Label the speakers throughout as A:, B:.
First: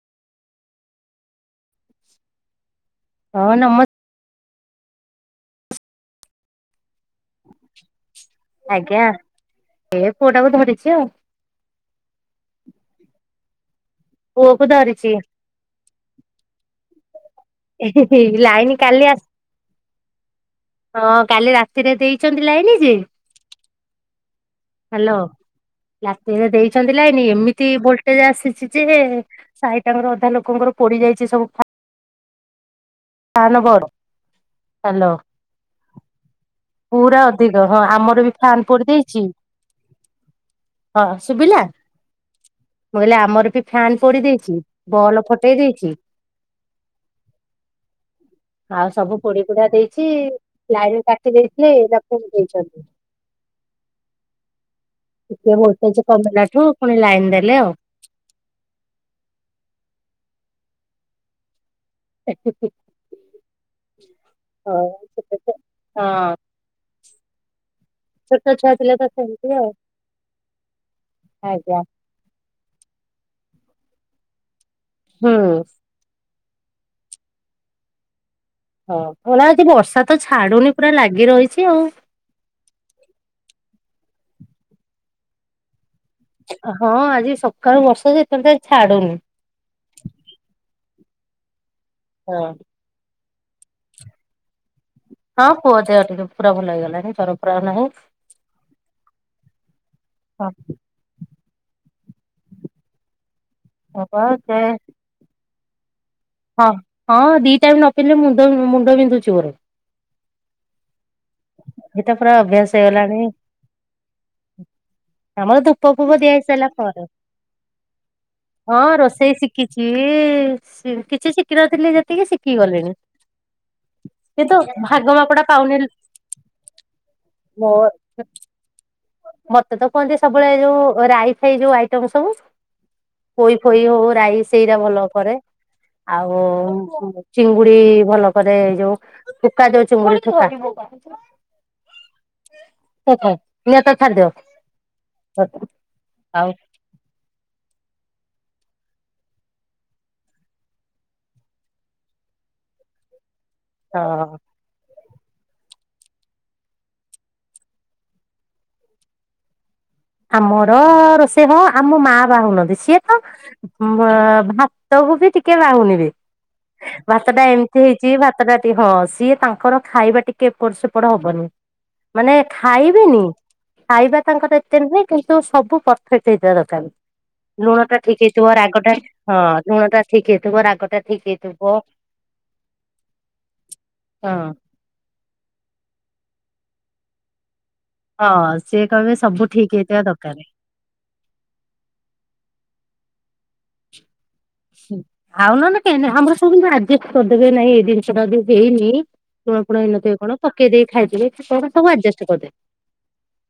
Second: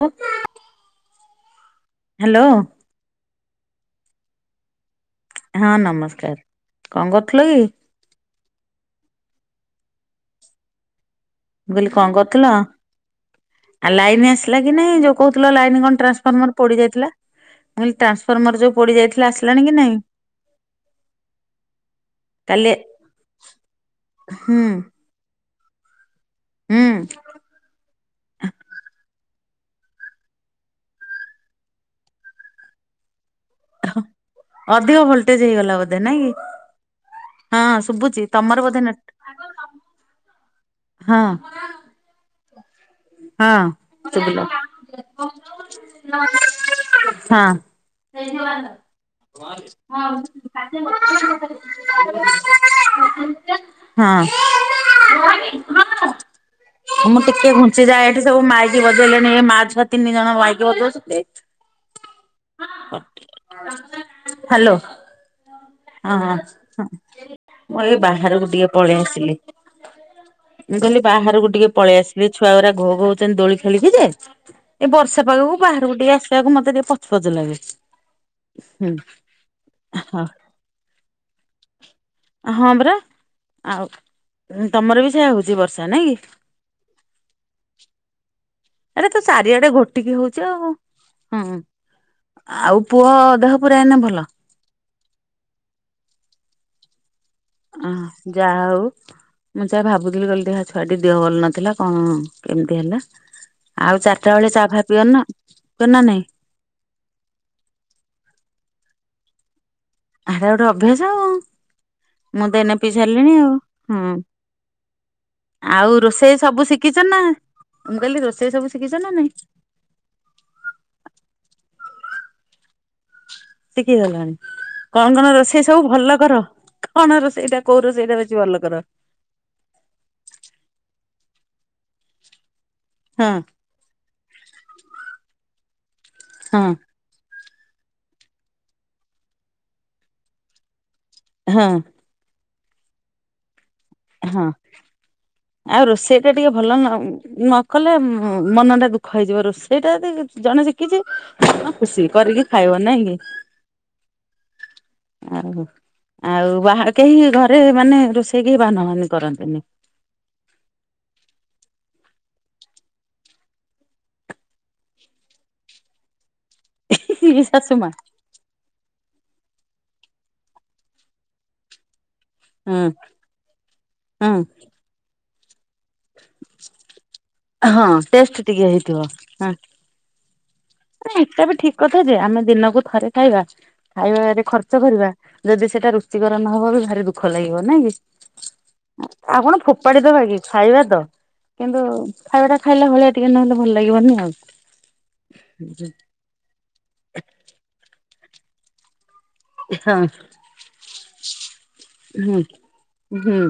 A: [unintelligible] Hello.
B: ହଁ ନମସ୍
A: ହଁ ନମସ୍କାର୍, କଣ କରୁଥିଲ କି?
B: ଆଜ୍ଞା ଏ ପୁଅଟାକୁ ଧରିଛି ଆଉ।
A: ମୁଁ କହିଲି କଣ କରୁଥିଲ ଆ ଲାଇନ ଆସିଲା
B: ପୁଅକୁ
A: କି ନାଇଁ
B: ଧରିଛି।
A: ଯୋଉ କହୁ ଲାଇନ୍ କଣ ଟ୍ରାନ୍ସଫର୍ମର ପୋଡି ଯାଇଥିଲା, ମୁଁ କହିଲି ଟ୍ରାନ୍ସଫର୍ମର ଯୋ
B: ଲାଇନ
A: ପୋଡି
B: କାଲି ଆସ
A: ଯାଇଥିଲା ଆସିଲାଣି କି ନାଇଁ?
B: ହଁ କାଲି ରାତିରେ ଦେଇଚନ୍ତି
A: କାଲି
B: ଲାଇନି ଯେ
A: ହୁଁ।
B: ହାଲୋ ଲାତିରେ
A: ହୁଁ
B: ଦେଇଛନ୍ତି ଲାଇନି ଏମିତି ଭୋଲ୍ ଟେଜ୍ ଆସିଛି ଯେ ସାଇଟାଙ୍କର ଅଧା ଲୋକଙ୍କର ପୋଡି ଯାଇଛି ସବୁ ଫାନ ବୋର୍ଡ।
A: ଅଧିକ ଭୋଲ୍ଟେଜ ହେଇଗଲା ବୋଧେ ନାଇଁ କି?
B: ପୁରା ଅଧିକ ହଁ
A: ଶୁଭୁଛି
B: ଆମର ବି
A: ତମର
B: ଫ୍ୟାନ
A: ବୋଧେ
B: ପୋଡି
A: ନେଟ
B: ଦେଇଚି। ହଁ ଶୁଭିଲା। ମୁଁ କହିଲି
A: ହଁ
B: ଆମର ବି ଫାନ ପୋଡି
A: ଶୁଭିଲା।
B: ଦେଇଛି ବଲ ଫଟେଇ ଦେଇଛି।
A: ହଁ। ସେ ହଁ।
B: ଆଉ ସବୁ ପୋଡି ପୋଡା
A: [unintelligible]
B: ଦେଇଛି
A: ହଁ ମୁଁ
B: ଲାଇନ କାଟି ଦେଇଥିଲେ ଏଇନା ପୁଣି ଦେଇଛନ୍ତି। ଟିକେ ଭୋଲଟେଜ କମିଲାଠୁ ପୁଣି ଲାଇନ
A: ଟିକେ
B: ଦେଲେ ଆଉ।
A: ଘୁଞ୍ଚି ଯା ଏଠି ସବୁ ମାଇ କୀ ବଯେଇଲେଣି ଏ ମା ଛୁଆ ତିନି ଜଣ ମାଇକୀ ବଯୋଉଛନ୍ତି। ହାଲୋ।
B: ହଉ ଛୋଟ ଛୁଆ- ହଁ
A: ହଁ-ହଁ-ହ ମୁଁ ଏଇ ବାହ ବାହାରକୁ
B: ଛୋଟ
A: ଟିକେ
B: ଛୁଆ ଥିଲେ
A: ପଳେଇ
B: ତ
A: ଆସିଲି
B: ସେମିତି ଆଉ
A: ମୁଁ କହିଲି ବାହାରକୁ ଟିକେ
B: ଆଜ୍ଞା
A: ପଳେଇ ଆସ ଛୁଆ ଗୁଡା ଘୋ ଘା ହଉଛନ୍ତି ଦୋଳି ଖେଳିକି ଯେ, ଏ ବର୍ଷା
B: ହୁଁ
A: ପାାଗକୁ ବାହାରକୁ ଟିକେ ଆସ ସୋଏଆକୁ ମତେ ଟିକେ ପଚ ପଚ ଲାଗେ। ହୁଁ।
B: ହଁ ହେଲା ଆଜି ବର୍ଷା ତ
A: ହଁ
B: ଛାଡୁନି ପୁରା ଲାଗି ରହିଛି ଆଉ।
A: ହଁ ପରା ଆଉ ତମର ବି ସେୟଆ ହେଉଛି ବର୍ଷା ନାଇଁ କି?
B: ହଁ ଆଜି ସକାଳୁ ବର୍ଷା ଯେ ଏତ ଛାଡୁନି।
A: ଦିଆଡେ ଘୋଟିକି ହଉଛି ଆଉ ହୁଁ
B: ହଁ
A: ଆଉ ପୁଅ ଦେହ ପୁରା ଏନେ ଭଲ
B: ହଁ ପୁଅ ଦେହ ଟିକେ ପୁରା ଭଲ ହେଇଗଲାଣି ତର
A: ଅ ଯାହା ହଉ ମୁଁ ଯାହା ଭାବୁଥିଲି କହିଲ
B: ହଁ
A: ଦେହା ଛୁଆ ଟ ଦେହ ଭଲ ନଥିଲା କଣ କେମିତି ହେଲା ଆଉ
B: ହଁ ପା
A: ଚାରିଟା ବେଳେ
B: ସେ
A: ଚା ଫା ପିଅ ନା କେନା ନାଇଁ
B: ହଁ ହଁ ଦି ଟାଇମ୍ ନ ପିଇଲେ ମୁଣ୍ଡ ମୁଣ୍ଡ ବିନ୍ଧୁଛି ମୋର।
A: ଏଟା ଗୋଟେ ଅଭ୍ୟାସ ଆଉ
B: ଏଇଟା ପୁରା
A: ମୁଁ
B: ଅଭ୍ୟାସ
A: ତନେ ପିଇ
B: ହେଇଗଲାଣି
A: ସାରିଲିଣି ଆଉ ହଁ
B: ଆମର ଧୂପ
A: ଆଉ
B: ଫୁପ ଦିଆ
A: ରୋଷେଇ
B: ହେଇ
A: ସବୁ
B: ସାରିଲା ପରେ
A: ଶିଖିଛ ନା ମୁଁ କହିଲି ରୋଷେଇ ସବୁ ଶିଖିଛ ନା ନାଇଁ?
B: କିଛି କିଛି ଶିଖିନଥିଲି ଯେତିକି ଶିଖି ଗଲେଣି।
A: ଶିଖି ଗଲାଣି କଣ କଣ
B: ମାପଟା
A: ରୋଷେଇ
B: ପାଉନି
A: ସବୁ ଭଲ କର କଣ ରୋଷଇ ଟା
B: ମୋ
A: କୋଉ ରୋଷେଇଟା ବେଶୀ ଭଲ କର?
B: ମତେ ତ କୁହନ୍ତି ସବୁବେଳେ ଯୋଉ ରାଇ ଫାଇ ଯୋଉ ଆଇଟମ ସବୁ
A: ହଁ
B: ପୋଇ ଖୋଇ ହଉ ରାଇ ସେଇଟା ଭଲ କରେ ଆଉ
A: ହଁ
B: ଚିଙ୍ଗୁଡି ଭଲ କରେ ଏଇ ଯୋଉ ଫୁକା ଯଉ ଚିଙ୍ଗୁଡି ଥକା।
A: ହଁ।
B: ଓହ।
A: ହଁ ଆଉ ରୋଷେଇ ଟା
B: ଆଉ
A: ଟିକେ ଭଲ ନାଉ ନ କଲେ ମନ ଟା ଦୁଃଖ ହେଇଯିବ। ରୋଷେଇଟା ଯି ଜଣେ ଶିଖିଛି କ ଖୁସି କରିକି ଖାଇବ ନାଇଁ କି?
B: ହଁ।
A: ଆଉ ଆଉ ବାହା କେହି ଘରେ ମାନେ ରୋଷେଇକ ବାନହାନି କରନ୍ତିନି।
B: ଆମର ରୋଷେଇ ହ ଆମ ମା ବା ହଉ ନାହାନ୍ତି ସିଏ ତ ଭାତକୁ ବି ଟିକେ ବାହୁନିବେ ବି ଭାତ ଟା
A: ଶାଶୁ
B: ଏମିତି
A: ମା
B: ହେଇଛି ଭାତ ପାଞ୍ଚ ଜାତି ହଁ ସିଏ ତାଙ୍କର ଖାଇବା ଟିକେ ଏପଟ ସେପଟ ହବନି। ମାନେ
A: ହଁ
B: ଖାଇବେନି ଖାଇବା
A: ହଁ।
B: ତାଙ୍କର ଏତେ ନୁହେଁ କିନ୍ତୁ ସବୁ ପରଫେକ୍ଟ ହେଇଥିବା ଦରକାର ଲୁଣ
A: ହଁ
B: ଟା ଠିକ୍
A: ଟେଷ୍ଟ
B: ହେଇଥିବ
A: ଟିକେ
B: ରାଗଟା ହଁ ଲୁଣ ଟା ଠିକେ ଥିବ ରାଗ ଟା
A: ନା
B: ଠିକ
A: ଏଇଟା ବି
B: ହେଇଥିବ
A: ଠିକ କଥା ଯେ ଆମେ ଦିନକୁ ଥରେ ଖାଇବା ଖାଇବାରେ
B: ହଁ।
A: ଖର୍ଚ୍ଚ ଚ କରିବା ଯଦି ସେଇଟା ରୁଚିକର ନହବ ବି ଭାରି ଦୁଃଖ ଲାଗିବ ନାଇଁ
B: ହଁ ସିଏ
A: କି
B: କହିବେ ସବୁ
A: ଆଉ କଣ
B: ଠିକ ହେଇଥିବା
A: ଫୋପାଡ଼ି ଦବା
B: ଦରକାର।
A: କି ଖାଇବା ତ କିନ୍ତୁ ଖାଇବା ଟା ଖାଇଲା ଭଳିଆ ଟିକେ ନହେଲେ ଭଲ ଲାଗିବନି ଆଉ
B: ଆଉ ନ ହେଲେ କେହି ନାଇଁ ଆମର ସବୁୁ କିନ୍ତୁ ଆଡଜଷ୍ଟ କରିଦେବେ ନାଇଁ ଏଇ ଜିନିଷ ଟା ଯଦି ହେଇନି। ପୁଣ ପୁଣ
A: ହଁ
B: ହେଇନଥିବ କଣ ପକେଇ ଦେଇ ଖାଇ ଦେବେ କଣ ସବୁ ଆଡଜଷ୍ଟ
A: ହୁଁ
B: କରିଦେବେ।
A: ହୁଁ।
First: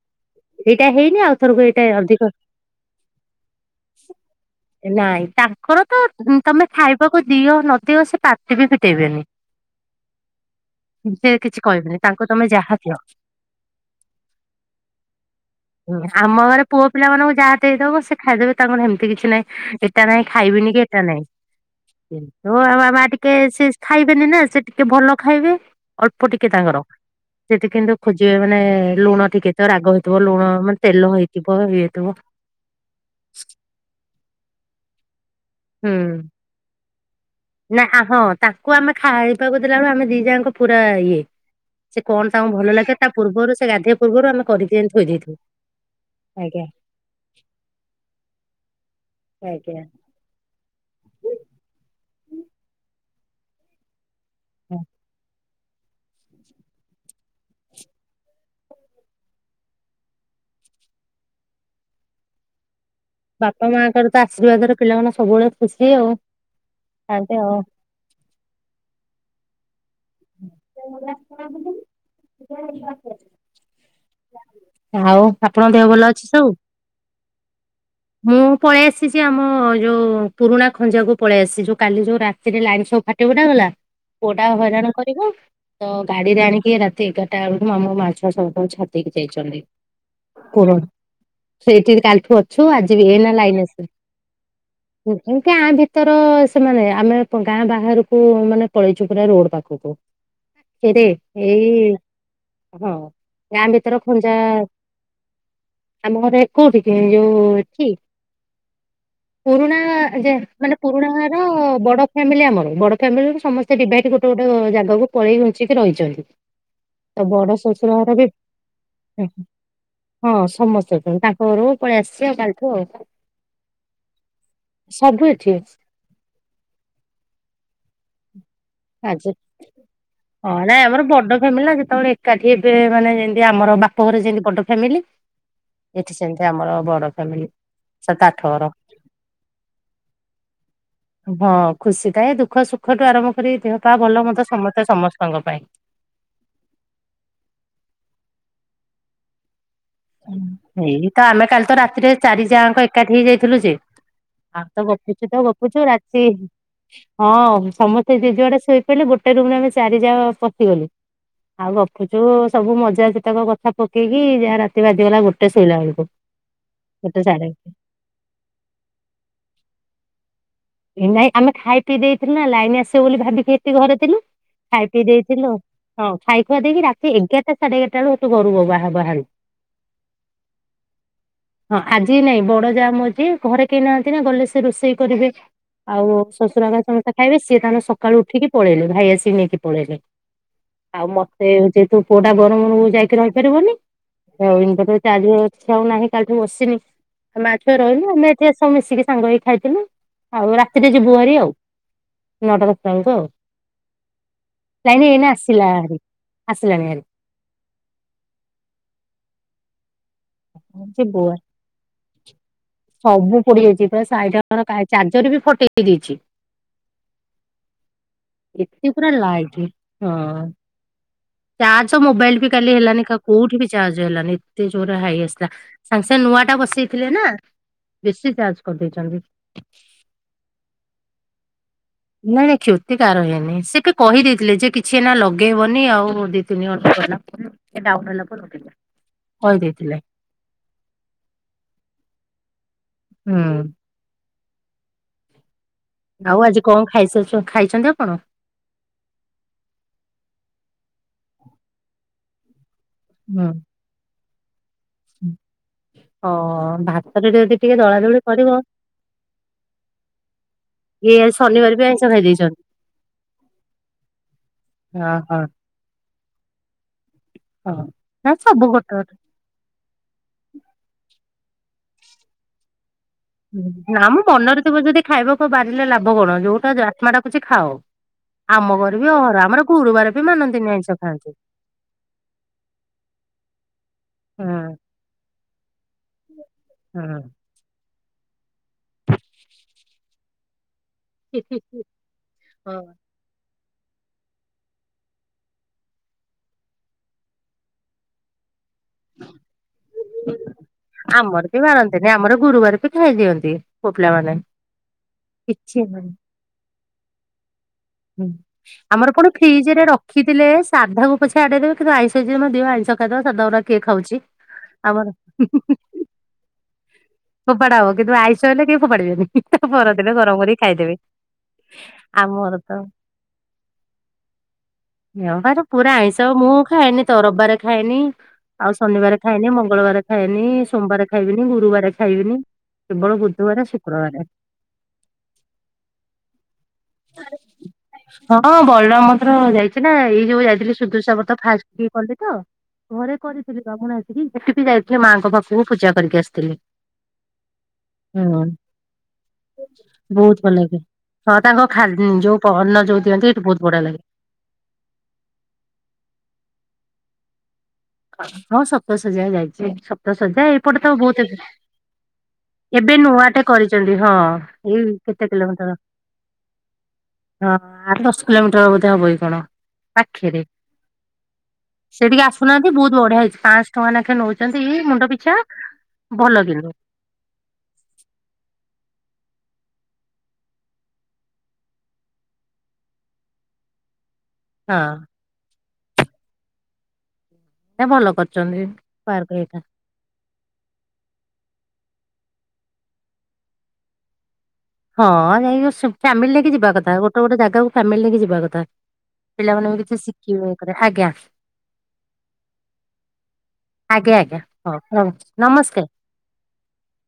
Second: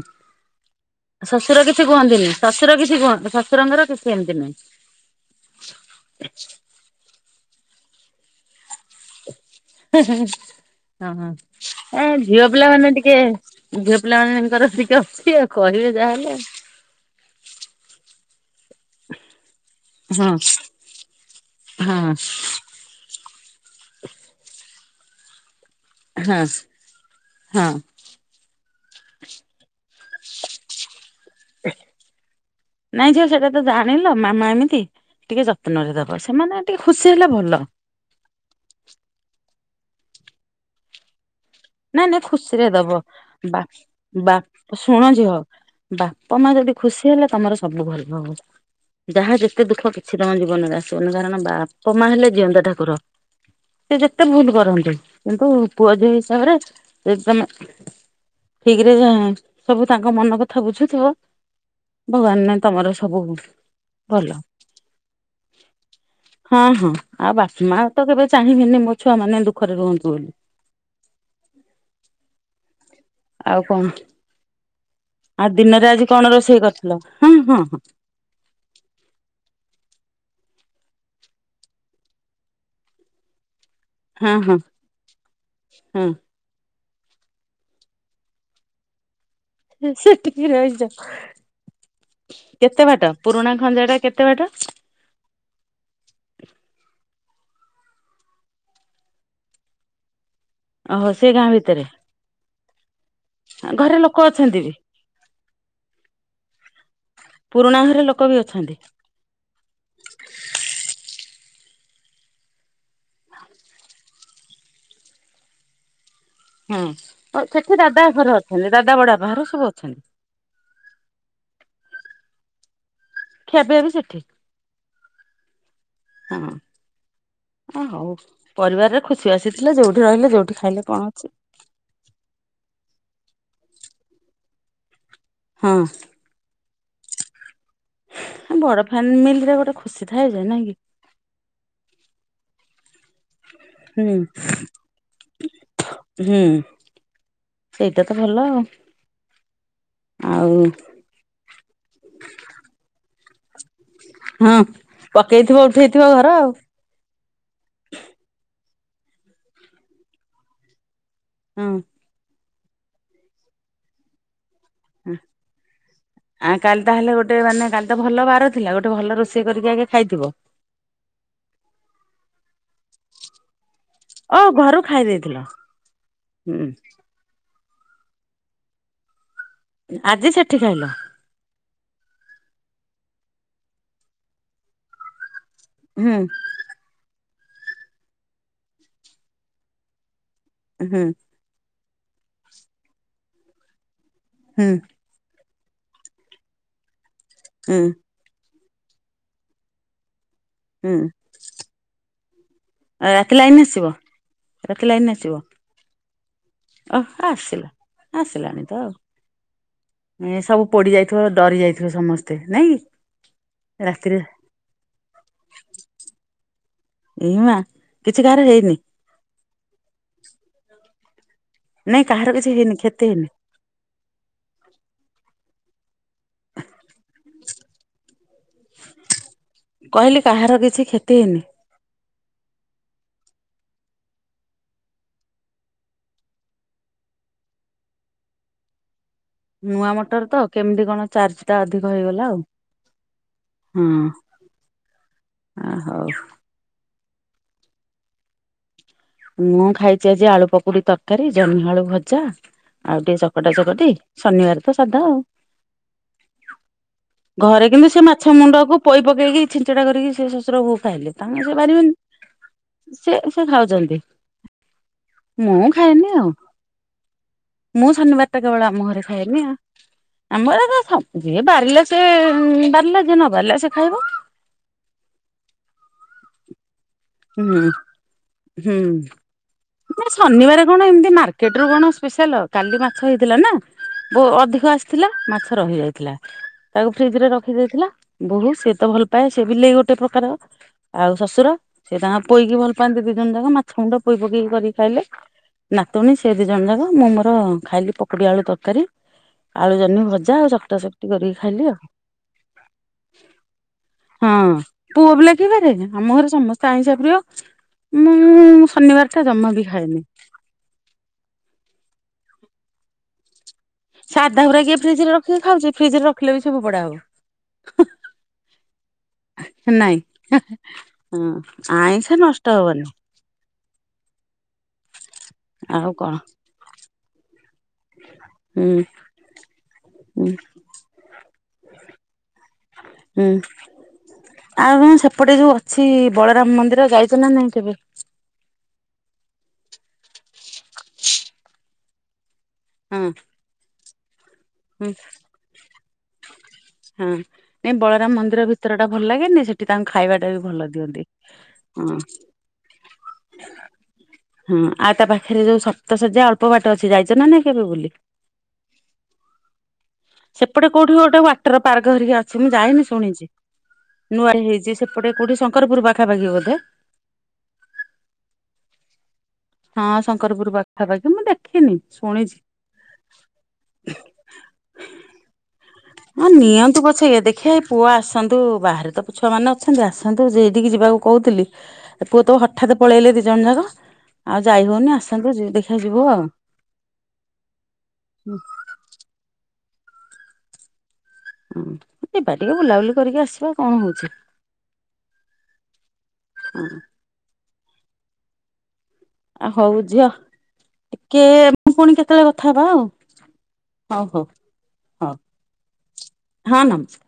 B: ଏଇଟା ହେଇନି। ଆଉ ଥରକୁ
A: ଶଶୁର
B: ଏଇଟା
A: କିଛି
B: ଅଧିକ
A: କୁହନ୍ତିନି, ଶଶୁର କିଛି କୁହନ୍ତି, ଶଶୁରଙ୍କର କିଛି ଏମିତି ନାହିଁ।
B: ନାଇଁ ତାଙ୍କର ତ ତମେ ଖାଇବାକୁ ଦିଅ ନଦିଅ ସେ ପାଟି ବି ଫି
A: ହେ, ହେ, ହଁ,
B: ସେ
A: ହଁ,
B: କିଛି କହିବେନି
A: ଏ
B: ତାଙ୍କୁ ତମେ
A: ଝିଅ
B: ଯାହା
A: ପିଲାମାନେ
B: ଦିଅ।
A: ଟିକେ ଝିଅ ପିଲା ମାନଙ୍କର ଟିକେ ଅଛି ଆଉ କହିବେ
B: ହୁଁ, ଆମ
A: ଯାହେଲେ।
B: ଘରେ ପୁଅ ପିଲା ମାନଙ୍କୁ ଯାହା ଦେଇଦବ ସେ ଖାଇଦବେ ତାଙ୍କର ହେମିତି କିଛି ନାହିଁ ଏଟା ନାହିଁ।
A: ହଁ
B: ଖାଇବିନି କି ଏଟା ନାଇଁ
A: ହଁ
B: ହୁଁ। ହଁ ଆ ବାବା ଟିକେ ସେ ଖାଇବେନି ନା ସେ ଟିକେ ଭଲ ଖାଇବେ। ଅଳ୍ପ
A: ହଁ
B: ଟିକେ ତାଙ୍କର ସେଠି
A: ହଁ
B: କିନ୍ତୁ ଖୋଜିବେ ମାନେ ଲୁଣ ଠିକ୍ ହେଇଥିବ, ରାଗ ହେଇଥିବ, ଲୁଣ ମାନେ ତେଲ ହଇଥିବ ଇଏ ହେଇଥିବ।
A: ନାଇଁ ଝିଅ ସେଟା ତ ଜାଣିଲ ମାମା ଏମିତି ଟିକେ
B: ହୁଁ
A: ଯତ୍ନରେ ଦବ ସେମାନେ ଟିକେ ଖୁସି ହେଲେ ଭଲ।
B: ନା ହଁ ତାଙ୍କୁ ଆମେ ଖାଇବାକୁ ଦେଲାବେଳେ ଆମେ ଦି ଯାଆଙ୍କ ପୁରା ଇଏ। ସେ
A: ନାଇଁ ନାଇଁ
B: କଣ ତାଙ୍କୁ
A: ଖୁସିରେ
B: ଭଲ
A: ଦବ
B: ଲାଗେ ତା ପୂର୍ବରୁ
A: ବା
B: ସେ ଗାଧେଇବା ପୂର୍ବରୁ ଆମେ କରିକି ଏନେ ଥୋଇ ଦେଇଥିବୁ।
A: ବାପ, ମା
B: ଆଜ୍ଞା।
A: ଯଦି ଖୁସି ହେଲେ ତମର ସବୁ ଭଲ ହବ, ଯାହା ଯେତେ
B: ଆଜ୍ଞା।
A: ଦୁଃଖ କି କିଛି ତମ ଜୀବନରେ ଆସିବନି କାରଣ ବାପା, ମା ହେଲେ ଜିଅନ୍ତା ଠାକୁର। ସେ ଯେତେ ଭୁଲ୍
B: ହଁ
A: କରନ୍ତୁ କିନ୍ତୁ ପୁଅ, ଝିଅ ହିସାବରେ ଯଦି ତମେ ଠିକ୍ ରେ ଯେ ସବୁ ତାଙ୍କ ମନ କଥା ବୁଝୁଥିବ ଭଗବାନ ମାନେ ତମର ସବୁ
B: ବାପା ମାଙ୍କର ତ
A: ଭଲ।
B: ଆଶୀର୍ବାଦରେ ପିଲାମାନେ ସବୁବେଳେ ଖୁସି ଆଉ
A: ହଁ ହଁ ଆଉ ବାପା, ମା ତ କେବେ ଚାହିଁବେନି ମୋ ଛୁଆ ମାନେ ଦୁଃଖରେ ରୁହନ୍ତୁ ବୋଲି।
B: ସେଇ ଭଳିଆ ଖରାକୁ ଦେମି। ଠେଲା ପରି।
A: ଆଉ କଣ, ଆଉ
B: ଆପଣଙ୍କ ଦେହ
A: ଦିନରେ
B: ଭଲ
A: ଆଜି
B: ଅଛି
A: କଣ
B: ସବୁ?
A: ରୋଷେଇ କରିଥିଲ? ହୁଁ, ହଁ ହଁ।
B: ମୁଁ ପଳେଇ ଆସିଛି ଆମ ଯୋଉ ପୁରୁଣା ଖଞ୍ଜାକୁ ପଳେଇ ଆସିଛି, ଯୋଉ କାଲି ଯୋଉ ରାତିରେ ଲାଇନ୍ ସବୁ ଫା ଟି ଫୁଟା ଗଲା
A: ହଁ
B: ପୁଅଟା
A: ହଁ
B: ହଇରାଣ କରିବ ତ
A: ହଁ
B: ଗାଡିରେ ଆଣିକି ରା ରାତି ଏଗାରଟା ବେଳୁକୁ ମାମୁ, ମା ଛୁଆ ସମସ୍ତଙ୍କୁ ଛାଡ଼ିଦେଇ କି ଯାଇଛନ୍ତି।
A: ହଁ ସେଠିକି
B: କଉରା,
A: ରହିଛ
B: ସେଇଠି କାଲିଠୁ ଅ
A: କେତେ ବାଟ ପୁରୁଣା ଖଞ୍ଜା ଟା କେତେ ବାଟ?
B: କୁଜି ଗାଁ ଭିତର ସେମାନେ ଆମେ ଗାଁ ବାହାରକୁ ମାନେ ପଳେଇଛୁ ପୁରା ରୋଡ୍ ପାଖକୁ। [unintelligible] ହେରେ
A: ଓହୋ ସେ ଗାଁ ଭିତରେ
B: ଏଇ ହଁ ଗାଁ
A: ଘରେ
B: ଭିତର
A: ଲୋକ
B: ଖଞ୍ଜା
A: ଅଛନ୍ତି ବି
B: ଆମ ଘର ହେ କୋଉଠି କି? ଯୋଉ
A: ପୁରୁଣା
B: ଏଠି
A: ଘରେ ଲୋକ ବି ଅଛନ୍ତି।
B: ପୁରୁଣା ଯେ ମାନେ ପୁରୁଣା ଘର ବଡ ଫ୍ୟାମିଲି ଆମର, ବଡ ଫ୍ୟାମିଲିରୁ ସମସ୍ତେ ଡିଭାଇଡ଼୍ ଗୋଟେ ଗୋଟେ ଯାଗାକୁ ପଳେଇ ଘୁଞ୍ଚିକି ରହିଛନ୍ତି।
A: ହଁ ତ
B: ବଡ
A: ସେଠି
B: ଶ୍ୱଶୁର
A: ଦାଦା
B: ଘର ବି
A: ଘରେ ଅଛନ୍ତି, ଦାଦା ବଡବାପା ଘର ସବୁ ଅଛନ୍ତି।
B: ହଁ ସମସ୍ତେ ଅଛନ୍ତି, ତାଙ୍କ ଘରକୁ ପଳେଇ ଆସିଛି ଆଉ କାଲିଠୁ ଆଉ।
A: ଖିଆ ପିଆ ବି ସେଠି
B: ସବୁ ଏଠି
A: ହଁ, ହଁ ହଉ। ପରିବାରରେ
B: ଆଜି
A: ଖୁସିବାସି ଥିଲେ ଯଉଠି ରହିଲେ
B: ହଁ
A: ଯଉଠି
B: ନାଇଁ
A: ଖାଇଲେ
B: ଆମର
A: କଣ
B: ବଡ
A: ଅଛି।
B: ଫ୍ୟାମିଲି ନା ଯେତେବେଳେ ଏକାଠି ହେବେ ମାନେ ଯେମିତି ଆମର ବାପ ଘରେ ଯେମିତି ବଡ ଫ୍ୟାମିଲି।
A: ହଁ
B: ଏଠି ସେମିତି ଆମର ବଡ ଫ୍ୟାମିଲି। ସାତ ଆଠ
A: ଆ
B: ଘର।
A: ବଡ ଫ୍ୟାମିଲିରେ ଗୋଟେ ଖୁସି ଥାଏ ଯେ ନାଇଁ କି?
B: ହଁ ଖୁସି ଥାଏ ଦୁଃଖ ସୁଖଠୁ ଆରମ୍ଭ କରିକି ଦେହ ପାହା
A: ହୁଁ
B: ଭଲ ମନ୍ଦ ସମସ୍ତେ ସମସ୍ତଙ୍କ ପାଇଁ।
A: ହୁଁ, ସେଇଟା ତ ଭଲ ଆଉ। ଆଉ
B: ହେଇ ତ ଆମେ କାଲି ତ ରାତିରେ ଚାରି ଯାଆ ଆଙ୍କ ଏକାଠି ହେଇ ଯାଇଥିଲୁ ଯେ।
A: ହଁ
B: ଆମେ ତ ଗପିଚୁ ତ
A: ପକେଇଥିବ
B: ଗପୁଚୁ
A: ଉଠେଇଥିବ
B: ରାତିି
A: ଘର ଆଉ
B: ହଁ ସମସ୍ତେ ଯିଏ ଯୁଆଡେ ଶୋଇପଇଲେ ଗୋଟେ ରୁମ୍ ରେ ଆମେ ଚାରି ଯା ପଶିଗଲୁ, ଆଉ
A: ହଁ।
B: ଗ ଗପୁଚୁ ସବୁ ମଜା ଯେତେକ କଥା ପକେଇକି ଯା ରା ରାତି ବାଜିଗଲା ଗୋଟେ ଶୋଇଲା ବେଳକୁ,
A: ଆ କାଲି ତାହେଲେ
B: ଗୋଟେ ଶାଢେ
A: ମାନେ କାଲି ତ ଭଲ ବାର ଥିଲା ଗୋଟେ ଭଲ ରୋଷେଇ କରିକି ଆଗେ ଖାଇଥିବ।
B: ନାଇଁ ଆମେ ଖାଇପିଇ ଦେଇଥିଲୁନା ଲାଇନ ଆସି ଆସିବ ବୋଲି ଭାବିକି ଏଠି ଘରେ ଥିଲୁ
A: ଓ ଘରୁ ଖାଇ
B: ଖାଇପିଇ
A: ଦେଇଥିଲ
B: ଦେଇଥିଲୁ ହଁ ଖାଇଖୁଆ
A: ହୁଁ
B: ଦେଇକି ରାତିକି। ସେଇ ଏଗାରଟା ସାଢ଼େ ଏଗାରେଟା ବେଳୁ ଘରୁ ବାହାରିଲୁ।
A: ଆଜି ସେଠି ଖାଇଲ
B: ହଁ ଆଜି ନାଇଁ ବଡ ଯାଆ ମରିଚି ଘରେ କେହି ନାହାନ୍ତି ନା ଗଲେ ସେ ରୋଷେଇ କରିବେ। ଆଉ
A: ହୁଁ
B: ଶଶୁର ହରିକା ସମସ୍ତେ ଖାଇବେ ସେ ତାଙ୍କର ସଖାଳୁ ଉଠିକି ପଳେଇଲେ ଭାଇ ଆସିକି ନେଇକି ପଳେଇଲେ।
A: ହୁଁ
B: ଆଉ ମୋତେ ଯେହେତୁ ପୁଅଟା ଗରମରେ ମାମୁଁଘରେ ରହିପାରିବନି ଆଉ
A: ହୁଁ
B: ଇନଭେଟର। ଚାର୍ଜ ଅଛି ଆଉ ନାହିଁ କାଲିଠୁ ବସିନି ଆମେ ମା ଛୁଆ
A: ହୁଁ
B: ରହିଲୁ ଆମେ ଏଠି ଆସିକି ମିଶିକି ସାଙ୍ଗ ହୋଇକି ଖାଇଥିଲୁ। ଆଉ ରାତିରେ
A: ହୁଁ
B: ଯିବୁ ହାରି ଆଉ---ନଅଟା ଦଶହ। ଆଙ୍କୁ ଆଉ
A: ରାତି ଲାଇନ ଆସିବ ରାତି
B: ଲାଇନ୍
A: ଲାଇନ
B: ଏଇନା
A: ଆସିବ
B: ଆସିଲା ହାରି ଆସିଲାଣି ହାରି।
A: ଓହୋ ଆସିଲା ଆସିଲାଣିତ ଆଉ ମେସ୍। ସବୁ
B: ଯିବୁ
A: ପୋଡିଯାଇଥିବ ଡରିଯାଇଥିବେ ସମସ୍ତେ ନାଇଁ କି ରାତିରେ।
B: ତାର କାଜ ଚାର୍ଜର ବି ଫଟେଇ ଦେଇଛି।
A: ଇମା କିଛି କାହାର ହେଇନି।
B: ଏତେ ପୁରା ଲାଇଟି ହଁ ଚାର୍ଜ
A: ନାଇଁ କାହାର
B: ମୋବାଇଲ ବି
A: କିଛି
B: କାଲି
A: ହେଇନି
B: ହେଲାନି
A: କ୍ଷତି
B: ପି କା
A: ହେଇନି।
B: କୋଉଠି ବି। ଚାର୍ଜହେଲାନି ଏତେ ଜୋରରେ ହାଇ ଆସିଲା ସାଙ୍ଗେ ସାଙ୍ଗେ ନୂଆଟା ବସିଥିଲେନା ବେଶୀ ଚାର୍ଜ। କରିଦେଇଛନ୍ତି।
A: କହିଲି କାହାର କିଛି କ୍ଷତି ହେଇନି।
B: ନାଇଁ ନାଇଁ କ୍ଷତି କାହାର ହେଇନି ସେ କିଏ କହିଦେଇଥିଲେ ଯେ କିଛି ଏଇନା ଲଗେଇବନି ଆଉ ଦି ତିନି ଘଣ୍ଟା ଗଲାପରେ। ଟିକେ ଡାଉଟ ହେଲା ପରେ କହିଲେ
A: ନୂଆ ମଟର ତ କେମିତି କଣ ଚାର୍ଜଟା ଅଧିକ ହେଇଗଲା ଆଉ।
B: ହୁଁ।
A: ହୁଁ
B: ଆଉ ଆଜି କଣ ଖାଇସାରିଚ ଖାଇଛନ୍ତି ଆପଣ।
A: ମୁଁ ଖାଇଚି ଆଜି ଆଳୁପକୁଡି ତରକାରୀ ଜହ୍ନିଆଳୁଭଜା ଆଉ ଟିକେ
B: ହୁଁ।
A: ଚକଟାଚକଟି। ଶନିବାରେ ତ ସାଧା ଆଉ।
B: ହଁ ଭାତରେ ଯଦି
A: ଘରେ
B: ଟିକେ
A: କିନ୍ତୁ ସେ
B: ଦଳାଦଳି କରିବ
A: ମାଛମୁଣ୍ଡକୁ ପୋଇପକେଇକି ଛିଞ୍ଚଡା କରିକି ସେ ଶଶୁର ବୋହୁ। ଖାଇଲେ
B: ଇଏ
A: ତାଙ୍କର ସେ
B: ଶନିବାର ବି ଆଇଁଷ ଖାଇ ଦେଇଛନ୍ତି।
A: ପାରିବେନି ସେ ସେ ଖାଉଛନ୍ତି।
B: ହଁ ହଁ
A: ମୁଁ ଖାଇନି ଆଉ।
B: ହଁ
A: ମୁଁ
B: ନା
A: ଶନିବାରଟା
B: ସବୁ
A: କେବଳ
B: ଗୋଟେ
A: ଆମ ଘରେ
B: ଗୋଟେ
A: ଖାଇବି ଉଁ। ଆମରତ ସବୁ ବାରିଲେ ସେ ବାରିଲା ଯିଏ ନ ବାରିଲା। ସେ ଖାଇବ
B: ନାମ ମନରେ ଥିବଯଦି ଖାଇବାକୁ ବାରିଲେ ଲାଭକଣ ଯୋଉଟାଆତ୍ମା
A: ହୁଁ
B: ଡାକୁଚିଖାଅ?
A: ହୁଁ
B: ବି
A: ଶନିବାରେ
B: ମାନନ୍ତିନି ଆଇଁଷ
A: ଏମିତି
B: ଖାଆନ୍ତି
A: ମାର୍କଟରେ କଣ ସ୍ପେସିଆଲ। କାଲିମାଛହେଇଥିଲା ନା ଓ
B: ହୁଁ
A: ଅଧିକଆସିଥିଲା ମାଛରହିଯାଇଥିଲା ଆଉ ଫ୍ରୀଜୀରେ ରଖି। ଫ୍ରୀ ଇ ଥିଲା ବୋହୁ ସିଏତ ଭଲପାଏ ସେ ବିଲେଇ ଗୋଟେପ୍ରକାରର। ଆଉ
B: ହୁଁ।
A: ଶଶୁର ସେ ତାଙ୍କ ପୋଇକି
B: ହଁ।
A: ଭଲପାନ୍ତି ଦିଜଣଯାକ ମାଛମୁଣ୍ଡ ପୋଇ ପକେଇକି କରିକି ଖାଇଲେ। ନାତୁଣୀ ସେ ଦିଜଣଯାକ ମୁଁ ମୋର ଖାଇଲିକୋବିଆଳୁ ତରକାରୀ। ଆଳୁ ଜହ୍ନି ଭଜା ଆଉ ଚକଟା ଚକଟି
B: ହଁ
A: କରିକି
B: ଆମର କେହି
A: ଖାଇଲି ଆଉ
B: ବାରନ୍ତିନାହିଁ ଆମରଗୁରୁବାରେ ପି ଖାଇଦିଅନ୍ତି ପୁଅପିଲାମାନେ।
A: ପୁଅପିଲା କେହିବାରେନି ଆମଘରେ ସମସ୍ତେ ଆଇନ୍ସ ପ୍ରିୟ। ମୁଁ ଶନିବାର
B: ଆମର
A: ଟା
B: ଫୁଣି
A: ଜମା ବି
B: ଫ୍ରିଜରେ
A: ଖାଏନି।
B: ରଖୁ। ପିଲେ ସାଧାକୁ ପଛେ ଆଡେଇଦେବେ କିନ୍ତୁଆଇଁସ ଦିନ ଆଇଁସଦିଅ ଖାଇଦେବା ସାଧଗୁଡ଼ାକ।
A: ସାଧଗୁରା କିଏ ଫ୍ରୀଜିରେ ରଖିକିଖାଉଛି ଫ୍ରିଜ୍ ରେ ରଖିଲେବି ଫୋପଡାହବ।
B: ଫୋପାଡା ହବ କିନ୍ତୁ ଆଇଁଷ ହେଲେ କେହି ଫୋପାଡିବେନି ପରଦିନ ଗରମ କରିକି ଖାଇଦେବେ।
A: ଆଇଁସ ନଷ୍ଟ
B: ଆମର ତ
A: ହବନି।
B: ରବିବାର
A: ଆଉ କଣ
B: ପୁରାଆଇଁସ ମୁଁ ଖାଏନି ତ ରବିବାରେ ଖାଏ ନି। ଆଉ
A: ହୁଁ
B: ଶନିବାରେ ଖାଏନି ମଙ୍ଗଳବାରେ
A: ହୁଁ
B: ଖାଏନି ସୋମବାରେ ଖାଇବିନି ଗୁରୁବାରେ। ବିନି କେବଳ ବୁଧବାରେ ଶୁକ୍ର।
A: ଆଉଁ ସେପଟେ ଯୋଉଅଛି ବଳରାମ ମନ୍ଦିର ଯାଇଚ ନା ନାଇଁ କେବେ।
B: ହଁ ବଳରାମ ମନ୍ଦିର ଯାଇଛି ନା ଏଇ ଯୋଉ ଯାଇଥିଲି ସୁଦୂଶାବ୍ରତ ଫାଷ୍ଟ କି କଲି ତ।
A: ହଁ
B: ଘରେ କରିଥିଲି ବ୍ରହ୍ମଣ ଆସି ସେଠି ବି
A: ହୁଁ
B: ଯାଇଥିଲି ମାଆଙ୍କ ପାଖକୁ ପୂଜା କରିକି ଆସିଥିଲି।
A: ହଁ ନାଇଁ ବଳରାମ ମନ୍ଦିର
B: ହୁଁ।
A: ଭିତର ଟା ଭଲ ଲାଗେନି ସେଠି ତାଙ୍କୁ ଖାଇବା ଟା
B: ବହୁତ
A: ବି ଭଲ ଦିଅନ୍ତି ହଁ।
B: ଅନ ଯଉ ଦିଅନ୍ତି ଏଠୁ ବହୁତ ବଢିଆ ଲାଗେ।
A: ହଁ ଆଉ ତା ପାଖରେ ଯୋଉ ସପ୍ତ ଶଯ୍ୟା ଅଳ୍ପ ବାଟ ଅଛି ଯାଇଛ ନା ନାଇ କେବେ ବୁଲି।
B: ହଁ ସପ୍ତସଯ୍ୟା ଯାଇଛି। ଦଶ ହଜାର
A: ସେପଟେ
B: ଏପଟେ ତ
A: କୋଉଠି ଗୋଟେ
B: ବହୁତ
A: ୱାଟର ପାର୍କ ହେରିକା ଅଛି ମୁଁ ଯାଇନି
B: ଏବେ
A: ଶୁଣିଛି।
B: ନୂଆଟେ କରିଛନ୍ତି ହଁ।
A: ନୂଆ ହେଇଛି
B: ଏଇ
A: ସେପଟେ
B: କେତେ
A: କୋଉଠି
B: କିଲୋମିଟର
A: ଶଙ୍କରପୁର ପାଖାପାଖି ବୋଧେ
B: ହଁ ଆଠ ଦଶ କିଲୋମିଟର ବୋଧେ ହବ କି କଣ?
A: ହଁ
B: ପାଖରେ।
A: ଶଙ୍କରପୁର ପାଖାପାଖି ମୁଁ ଦେଖିନି ଶୁଣିଛି।
B: ସେ ବହୁତ ବଢିଆଇଛି ପାଞ୍ଚଶହଟଙ୍କା ନେଖେ ନେଉଛନ୍ତି ମୁଣ୍ଡ ପିଛା।
A: ହଁ
B: ଭଲ କିନ୍ତୁ।
A: ନିଅନ୍ତୁ ପଛ ଏ ଦେଖିବା ପୁଅ ଆସନ୍ତୁ ବାହାରେ ତ ଛୁଆମାନେ ଅଛନ୍ତି ଆସନ୍ତୁ ସେଠିକି ଯିବାକୁ କହୁଥିଲି। ପୁଅ ତ ହଠାତ୍ ପଳେଇଲେ ଦିଜଣ ଯାକ। ଆଉ ଯାଇ
B: ହଁ
A: ହଉନି ଆସନ୍ତୁ ଦେଖିବା ଯିବୁ ଆଉ।
B: ଏଟା ଭଲ କରିୁଛନ୍ତି ପାର୍କରେ ଏଇଟା
A: ହଁ ଯିବା ଟିକେ ବୁଲାବୁଲି କରିକି ଆସିବା କଣ ହଉଛି?
B: ହଁ ଯାଇ ଫ୍ୟାମିଲି ନେଇକି ଯିବା କଥା ଗୋଟେ ଗୋଟେ ଜାଗାକୁ ଫ୍ୟାମିଲି ନେଇକି ଯିବା କଥା।
A: ଆଉ
B: ପିଲାମାନେ
A: ହଉ
B: ବି କିଛି
A: ଝିଅ
B: ଶିଖିବେ କରେ ଆଜ୍ଞା।
A: ଟିକେ ମୁଁ ପୁଣି କେତେବେଳେ କଥା ହବା ଆଉ ହଉ
B: ଆଜ୍ଞା
A: ହଉ
B: ଆଜ୍ଞା ହଉ ରହୁଚି ନମସ୍କାର।
A: ହଁ ହଁ